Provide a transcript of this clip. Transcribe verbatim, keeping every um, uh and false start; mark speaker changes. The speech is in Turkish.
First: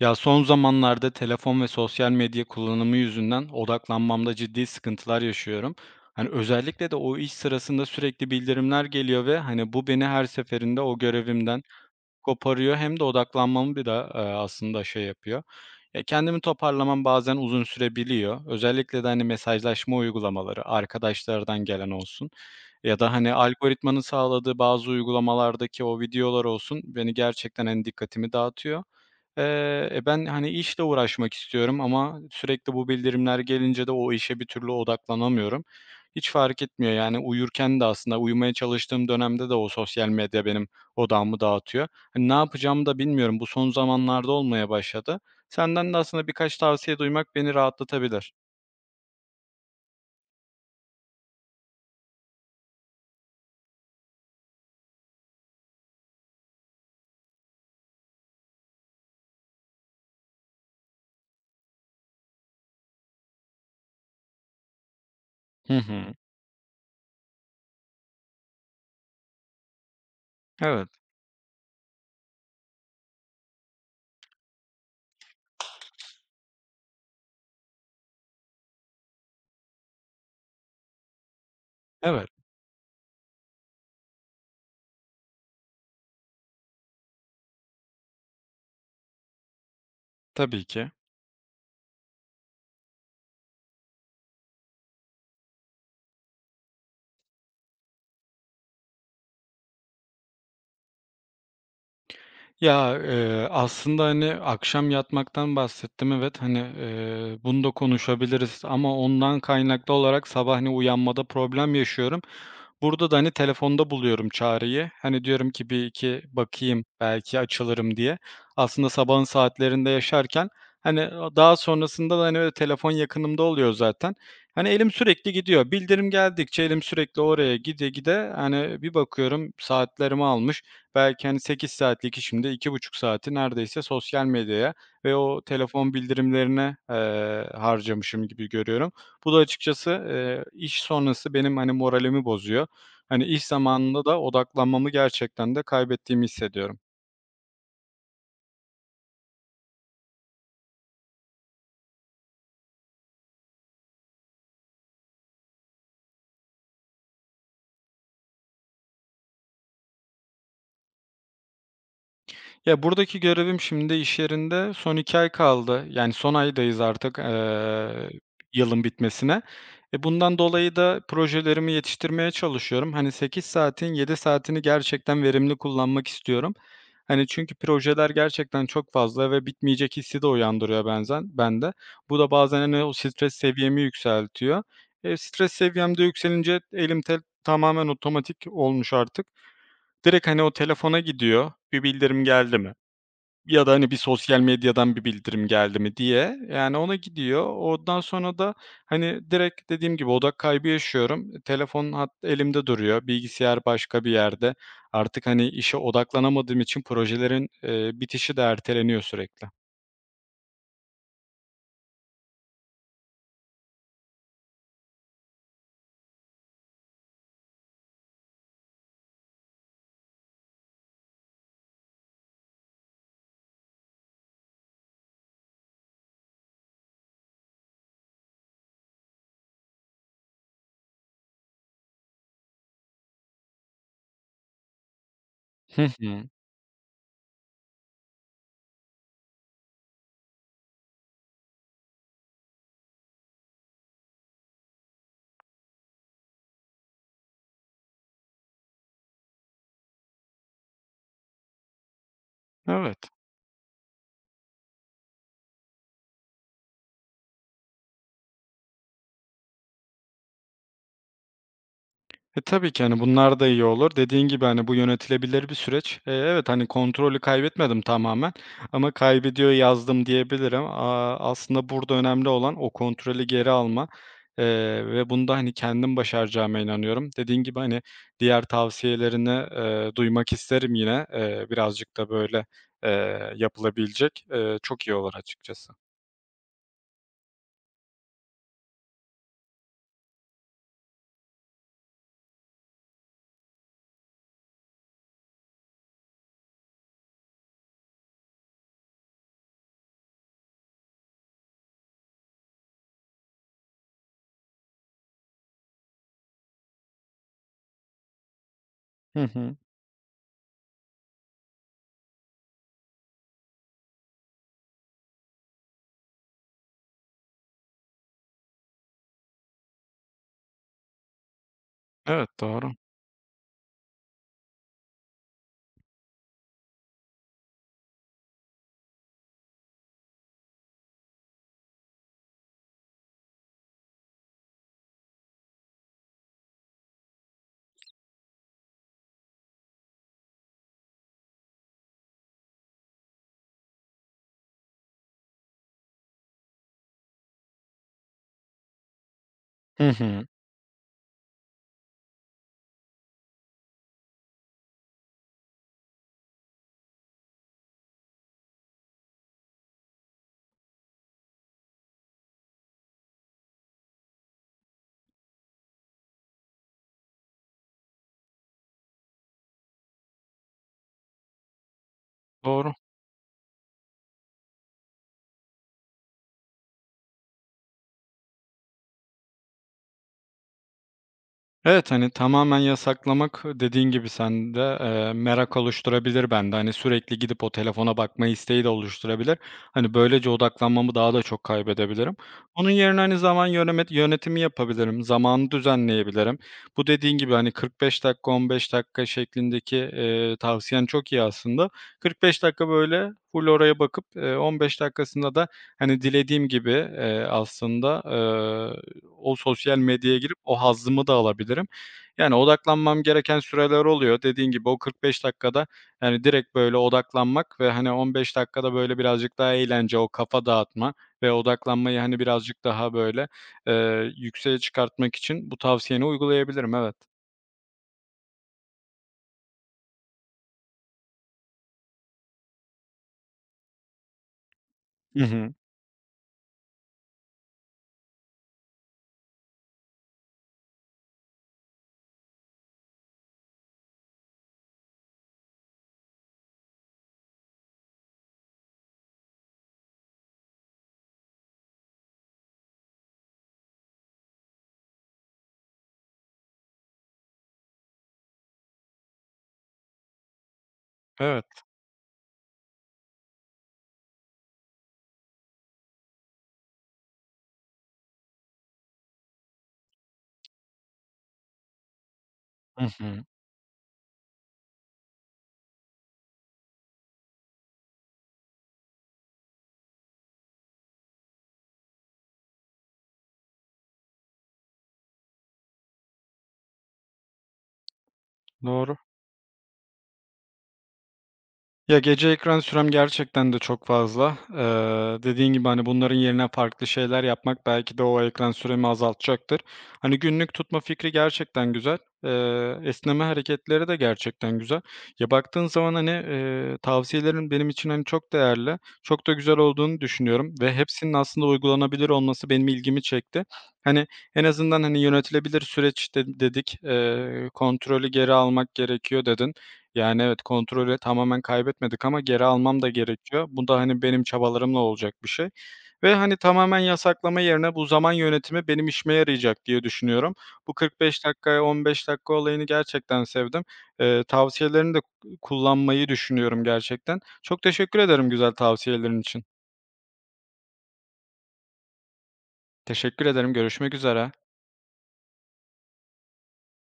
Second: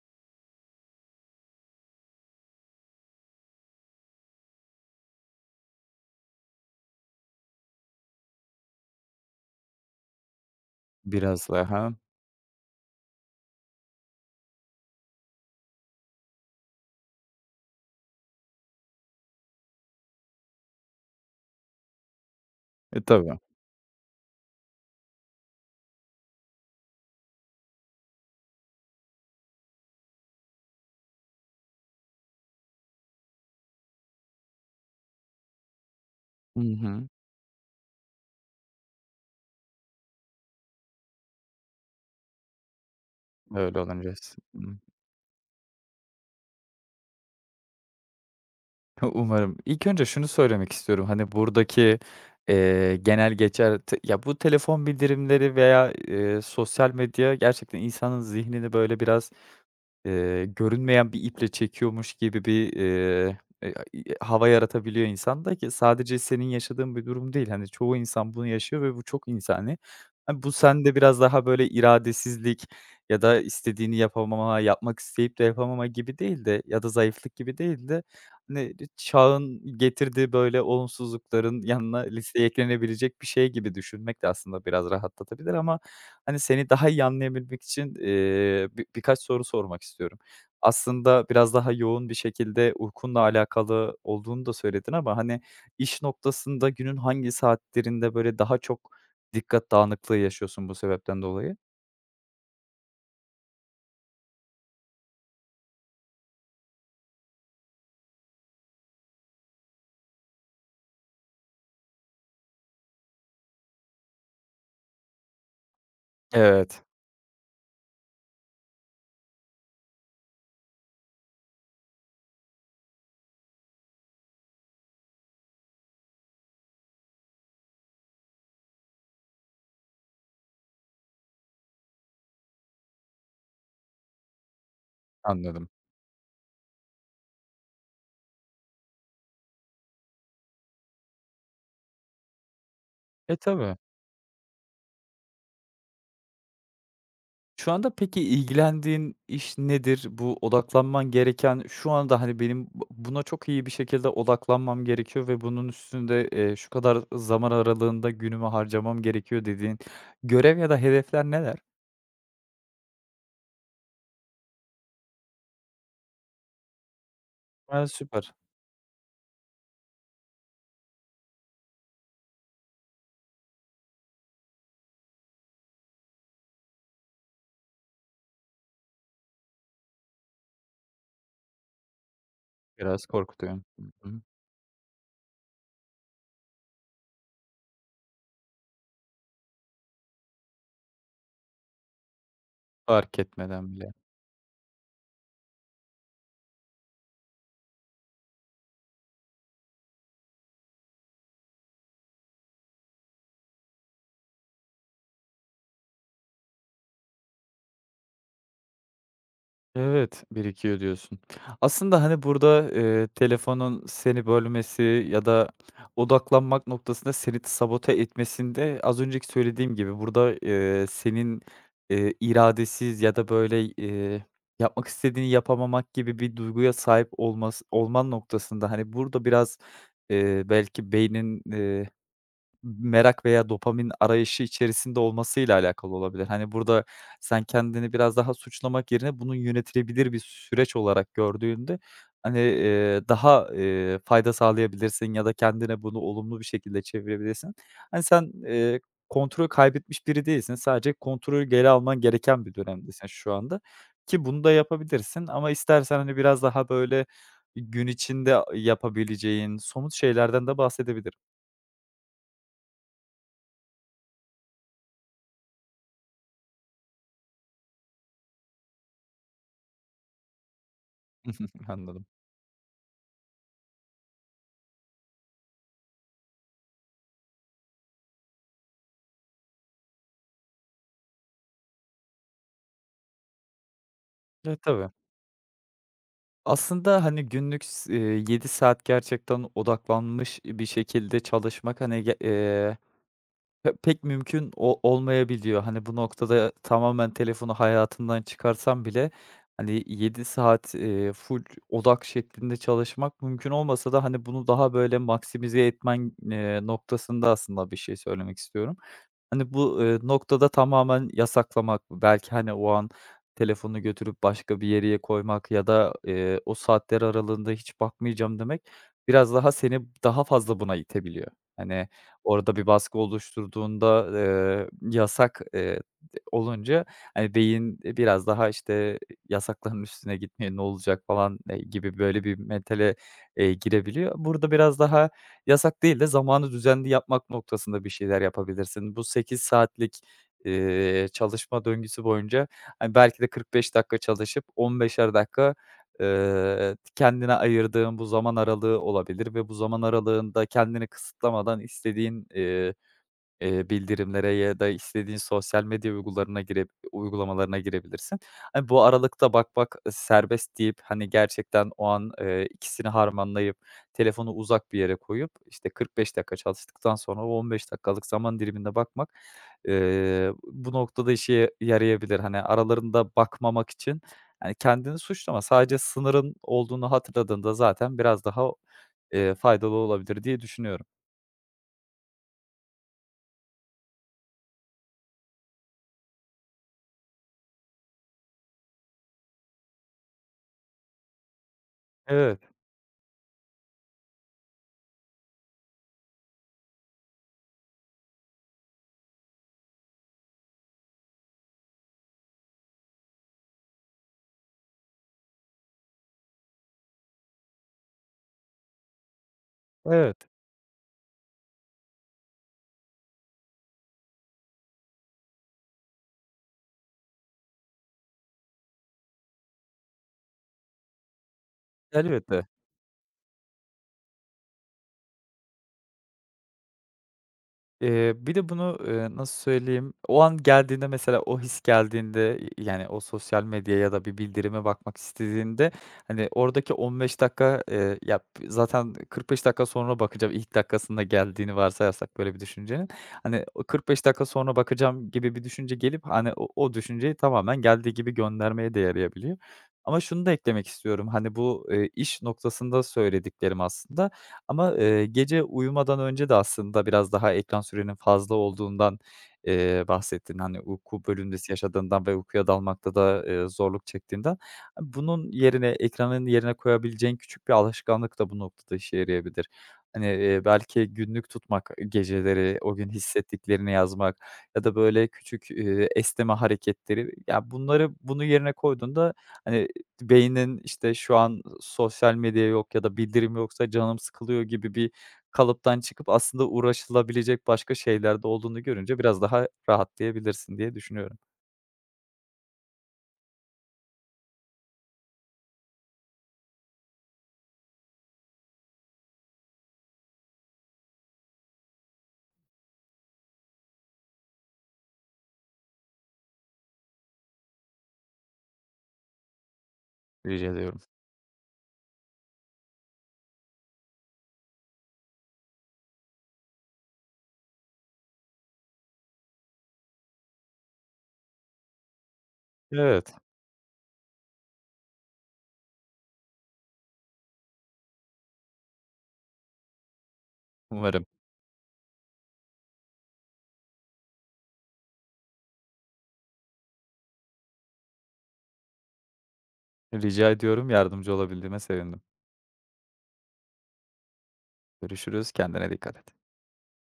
Speaker 1: Ya son zamanlarda telefon ve sosyal medya kullanımı yüzünden odaklanmamda ciddi sıkıntılar yaşıyorum. Hani özellikle de o iş sırasında sürekli bildirimler geliyor ve hani bu beni her seferinde o
Speaker 2: Biraz
Speaker 1: görevimden
Speaker 2: daha.
Speaker 1: koparıyor hem de odaklanmamı bir da e, aslında şey yapıyor. Ya kendimi toparlamam bazen uzun sürebiliyor. Özellikle de hani mesajlaşma uygulamaları, arkadaşlardan gelen olsun ya
Speaker 2: E,
Speaker 1: da hani
Speaker 2: tabii.
Speaker 1: algoritmanın sağladığı bazı uygulamalardaki o videolar olsun beni gerçekten en dikkatimi dağıtıyor. Eee, e, ben, hani, işle uğraşmak istiyorum ama sürekli bu bildirimler gelince de o işe bir türlü odaklanamıyorum. Hiç
Speaker 2: Hı
Speaker 1: fark etmiyor,
Speaker 2: hı.
Speaker 1: yani, uyurken de aslında uyumaya çalıştığım dönemde de o sosyal medya benim odağımı dağıtıyor. Hani, ne yapacağımı da bilmiyorum. Bu son
Speaker 2: Öyle olunca
Speaker 1: zamanlarda
Speaker 2: s
Speaker 1: olmaya
Speaker 2: ımm,
Speaker 1: başladı. Senden de aslında birkaç tavsiye duymak beni rahatlatabilir.
Speaker 2: umarım. İlk önce şunu söylemek istiyorum, hani, buradaki, eee, genel geçer te ya, bu telefon bildirimleri veya, eee, sosyal medya gerçekten insanın zihnini böyle biraz Eee, görünmeyen bir iple çekiyormuş gibi bir, eee, eee, hava yaratabiliyor insanda ki
Speaker 1: Hı hı.
Speaker 2: sadece senin yaşadığın bir durum değil. Hani, çoğu insan bunu yaşıyor ve bu çok insani. Hani, bu
Speaker 1: Evet,
Speaker 2: sende biraz daha böyle iradesizlik ya da istediğini yapamama, yapmak isteyip de yapamama gibi değil de ya da zayıflık gibi değil de, hani, çağın getirdiği böyle olumsuzlukların yanına
Speaker 1: evet.
Speaker 2: listeye eklenebilecek bir şey gibi düşünmek de aslında biraz rahatlatabilir ama. Hani, seni daha iyi anlayabilmek için, eee, bi birkaç soru sormak istiyorum.
Speaker 1: Tabii ki.
Speaker 2: Aslında biraz daha yoğun bir şekilde uykunla alakalı olduğunu da söyledin ama, hani, iş noktasında günün hangi saatlerinde, böyle, daha çok dikkat dağınıklığı yaşıyorsun bu sebepten dolayı?
Speaker 1: Ya, eee, aslında, hani, akşam yatmaktan bahsettim. Evet, hani, eee, bunu da konuşabiliriz ama ondan kaynaklı olarak sabah, hani, uyanmada problem yaşıyorum. Burada da, hani, telefonda buluyorum çareyi. Hani, diyorum ki bir iki
Speaker 2: Evet,
Speaker 1: bakayım, belki açılırım diye. Aslında sabahın saatlerinde yaşarken, hani, daha sonrasında da, hani, öyle telefon yakınımda oluyor zaten. Hani, elim sürekli gidiyor. Bildirim geldikçe elim sürekli oraya gide gide, hani, bir bakıyorum saatlerimi almış. Belki, hani, sekiz saatlik işimde iki buçuk saati neredeyse sosyal medyaya ve o
Speaker 2: anladım.
Speaker 1: telefon bildirimlerine, eee, harcamışım gibi görüyorum. Bu da açıkçası, eee, iş sonrası benim, hani, moralimi bozuyor. Hani,
Speaker 2: E,
Speaker 1: iş
Speaker 2: tabii.
Speaker 1: zamanında da odaklanmamı gerçekten de kaybettiğimi hissediyorum.
Speaker 2: Şu anda peki ilgilendiğin iş nedir? Bu odaklanman gereken şu anda, hani, benim bu buna çok iyi bir şekilde odaklanmam gerekiyor ve bunun üstünde, eee, şu kadar zaman aralığında günümü harcamam gerekiyor dediğin görev ya da hedefler neler?
Speaker 1: Ya, buradaki görevim şimdi iş yerinde son iki ay kaldı. Yani, son aydayız artık,
Speaker 2: A,
Speaker 1: eee,
Speaker 2: süper.
Speaker 1: yılın bitmesine. E, bundan dolayı da projelerimi yetiştirmeye çalışıyorum. Hani, sekiz saatin yedi saatini gerçekten verimli kullanmak istiyorum. Hani, çünkü projeler gerçekten çok fazla ve bitmeyecek hissi de uyandırıyor benzen bende. Bu da bazen, hani, o
Speaker 2: Biraz
Speaker 1: stres
Speaker 2: korkutuyor.
Speaker 1: seviyemi
Speaker 2: Hı hı.
Speaker 1: yükseltiyor. E, stres seviyem de yükselince elim tel tamamen otomatik olmuş artık. Direkt, hani, o telefona gidiyor. Bir bildirim geldi mi?
Speaker 2: Fark
Speaker 1: Ya da,
Speaker 2: etmeden
Speaker 1: hani,
Speaker 2: bile.
Speaker 1: bir sosyal medyadan bir bildirim geldi mi diye, yani, ona gidiyor. Ondan sonra da, hani, direkt dediğim gibi odak kaybı yaşıyorum. Telefon hat elimde duruyor, bilgisayar başka bir yerde. Artık, hani, işe odaklanamadığım için projelerin, eee, bitişi de erteleniyor sürekli.
Speaker 2: Evet, birikiyor diyorsun. Aslında, hani, burada, eee, telefonun seni bölmesi ya da odaklanmak noktasında seni sabote etmesinde az önceki söylediğim gibi burada, eee, senin, eee, iradesiz ya da, böyle, eee, yapmak istediğini yapamamak gibi bir duyguya sahip olmas olman noktasında, hani, burada biraz, eee, belki beynin merak veya dopamin arayışı içerisinde olmasıyla
Speaker 1: Hı
Speaker 2: alakalı
Speaker 1: hı.
Speaker 2: olabilir. Hani, burada sen kendini biraz daha suçlamak yerine bunun yönetilebilir bir süreç olarak gördüğünde, hani, eee, daha, eee, fayda sağlayabilirsin ya da kendine bunu olumlu bir şekilde çevirebilirsin. Hani, sen, eee, kontrolü kaybetmiş biri değilsin. Sadece kontrolü geri alman gereken bir
Speaker 1: Evet.
Speaker 2: dönemdesin şu anda ki bunu da yapabilirsin ama istersen, hani, biraz daha, böyle, gün içinde yapabileceğin somut şeylerden de bahsedebilirim.
Speaker 1: E, tabii ki, hani, bunlar da iyi olur. Dediğin gibi, hani, bu yönetilebilir bir süreç. Eee, evet, hani, kontrolü kaybetmedim tamamen ama kaybediyor yazdım diyebilirim. Aaa, aslında burada
Speaker 2: Anladım.
Speaker 1: önemli olan o kontrolü geri alma, eee, ve bunda hani, kendim başaracağıma inanıyorum. Dediğin gibi, hani, diğer tavsiyelerini, eee, duymak isterim yine. Eee, birazcık da böyle, eee, yapılabilecek.
Speaker 2: E,
Speaker 1: Eee, çok
Speaker 2: tabii.
Speaker 1: iyi olur açıkçası.
Speaker 2: Aslında, hani, günlük s eee, yedi saat gerçekten odaklanmış bir şekilde çalışmak, hani, ge eee, pe pek mümkün o olmayabiliyor. Hani, bu noktada tamamen telefonu hayatından çıkarsam bile, hani, yedi saat, eee, full odak şeklinde çalışmak mümkün olmasa da, hani, bunu daha böyle maksimize etmen, eee, noktasında aslında bir şey söylemek istiyorum.
Speaker 1: Hı
Speaker 2: Hani,
Speaker 1: hı.
Speaker 2: bu, eee, noktada tamamen yasaklamak, belki, hani, o an telefonu götürüp başka bir yere koymak ya da, eee, o saatler aralığında hiç bakmayacağım demek biraz daha seni daha fazla buna itebiliyor. Hani,
Speaker 1: Evet,
Speaker 2: orada bir
Speaker 1: doğru.
Speaker 2: baskı oluşturduğunda, eee, yasak, eee, olunca, hani, beyin, biraz daha, işte, "Yasakların üstüne gitmeye ne olacak?" falan, eee, gibi böyle bir mentale, eee, girebiliyor. Burada biraz daha yasak değil de zamanı düzenli yapmak noktasında bir şeyler yapabilirsin. Bu sekiz saatlik, eee, çalışma döngüsü boyunca, hani, belki de kırk beş dakika çalışıp on beşer dakika, eee, kendine ayırdığın bu zaman aralığı olabilir ve bu zaman
Speaker 1: Hı hı.
Speaker 2: aralığında kendini kısıtlamadan istediğin, eee Eee, bildirimlere ya da istediğin sosyal medya uygularına gire uygulamalarına girebilirsin. Hani, bu aralıkta bak bak serbest deyip, hani, gerçekten o an, eee, ikisini harmanlayıp telefonu uzak bir yere koyup, işte, kırk beş dakika çalıştıktan sonra o on beş dakikalık zaman diliminde bakmak, eee, bu noktada işe yarayabilir. Hani,
Speaker 1: Doğru.
Speaker 2: aralarında bakmamak için, hani, kendini suçlama. Sadece sınırın olduğunu hatırladığında zaten biraz daha, eee, faydalı olabilir diye düşünüyorum.
Speaker 1: Evet, hani, tamamen yasaklamak, dediğin gibi sen de, merak oluşturabilir bende. Hani, sürekli gidip o telefona bakma isteği de oluşturabilir. Hani, böylece odaklanmamı daha da çok kaybedebilirim.
Speaker 2: Evet,
Speaker 1: Onun yerine, hani, zaman yönemet yönetimi yapabilirim, zamanı düzenleyebilirim. Bu dediğin gibi, hani, kırk beş dakika, on beş dakika şeklindeki, eee, tavsiyen çok iyi aslında. kırk beş dakika, böyle, full oraya bakıp, eee, on beş dakikasında da, hani, dilediğim gibi, eee, aslında, o sosyal
Speaker 2: evet.
Speaker 1: medyaya girip o hazzımı da alabilirim. Yani odaklanmam gereken süreler oluyor. Dediğin gibi o kırk beş dakikada, yani, direkt böyle odaklanmak ve, hani, on beş dakikada böyle birazcık daha eğlence, o kafa dağıtma ve odaklanmayı, hani,
Speaker 2: Elbette.
Speaker 1: birazcık daha böyle, eee, yükseğe çıkartmak için bu tavsiyeni uygulayabilirim. Evet.
Speaker 2: Eee, bir de bunu, eee, nasıl söyleyeyim, o an geldiğinde mesela o his geldiğinde, y yani o sosyal medyaya ya da bir bildirime bakmak
Speaker 1: Hı hı.
Speaker 2: istediğinde, hani, oradaki on beş dakika, eee, ya, zaten kırk beş dakika sonra bakacağım ilk dakikasında geldiğini varsayarsak böyle bir düşüncenin, hani, o kırk beş dakika sonra bakacağım gibi bir düşünce gelip, hani, o o düşünceyi tamamen geldiği gibi göndermeye de yarayabiliyor. Ama şunu da eklemek istiyorum, hani, bu, eee, iş noktasında söylediklerim aslında. Ama, eee, gece uyumadan önce de aslında biraz daha ekran sürenin fazla olduğundan, eee, bahsettin. Hani, uyku bölünmesi
Speaker 1: Evet.
Speaker 2: yaşadığından ve uykuya dalmakta da, eee, zorluk çektiğinden. Hani, bunun yerine, ekranın yerine koyabileceğin küçük bir alışkanlık da bu noktada işe yarayabilir. Hani, eee, belki günlük tutmak, geceleri o
Speaker 1: Hı
Speaker 2: gün
Speaker 1: hı.
Speaker 2: hissettiklerini yazmak ya da böyle küçük, eee, esneme hareketleri, ya, bunları bunu yerine koyduğunda, hani, beynin, işte, şu an sosyal medya yok ya da bildirim yoksa canım sıkılıyor gibi bir kalıptan çıkıp aslında uğraşılabilecek başka şeyler de olduğunu
Speaker 1: Doğru.
Speaker 2: görünce biraz daha rahatlayabilirsin diye düşünüyorum.
Speaker 1: Ya, gece ekran sürem gerçekten de çok fazla. Eee, dediğin gibi, hani, bunların yerine farklı şeyler yapmak belki de o ekran süremi azaltacaktır. Hani, günlük tutma fikri gerçekten güzel. Eee, esneme hareketleri de gerçekten güzel. Ya, baktığın zaman, hani, eee, tavsiyelerin benim için, hani, çok değerli, çok da güzel olduğunu
Speaker 2: Rica
Speaker 1: düşünüyorum ve
Speaker 2: ediyorum.
Speaker 1: hepsinin aslında uygulanabilir olması benim ilgimi çekti. Hani, en azından, hani, "Yönetilebilir süreç" de dedik, eee, "Kontrolü geri almak gerekiyor." dedin. Yani, evet, kontrolü tamamen kaybetmedik ama geri almam da
Speaker 2: Evet,
Speaker 1: gerekiyor. Bu da, hani, benim çabalarımla olacak bir şey ve, hani, tamamen yasaklama yerine bu zaman yönetimi benim işime yarayacak diye düşünüyorum. Bu
Speaker 2: umarım.
Speaker 1: kırk beş dakikaya on beş dakika olayını gerçekten sevdim. Eee, tavsiyelerini de kullanmayı düşünüyorum gerçekten. Çok teşekkür ederim güzel tavsiyelerin için.
Speaker 2: Rica ediyorum. Yardımcı olabildiğime sevindim.
Speaker 1: Teşekkür ederim. Görüşmek üzere.
Speaker 2: Görüşürüz. Kendine dikkat et.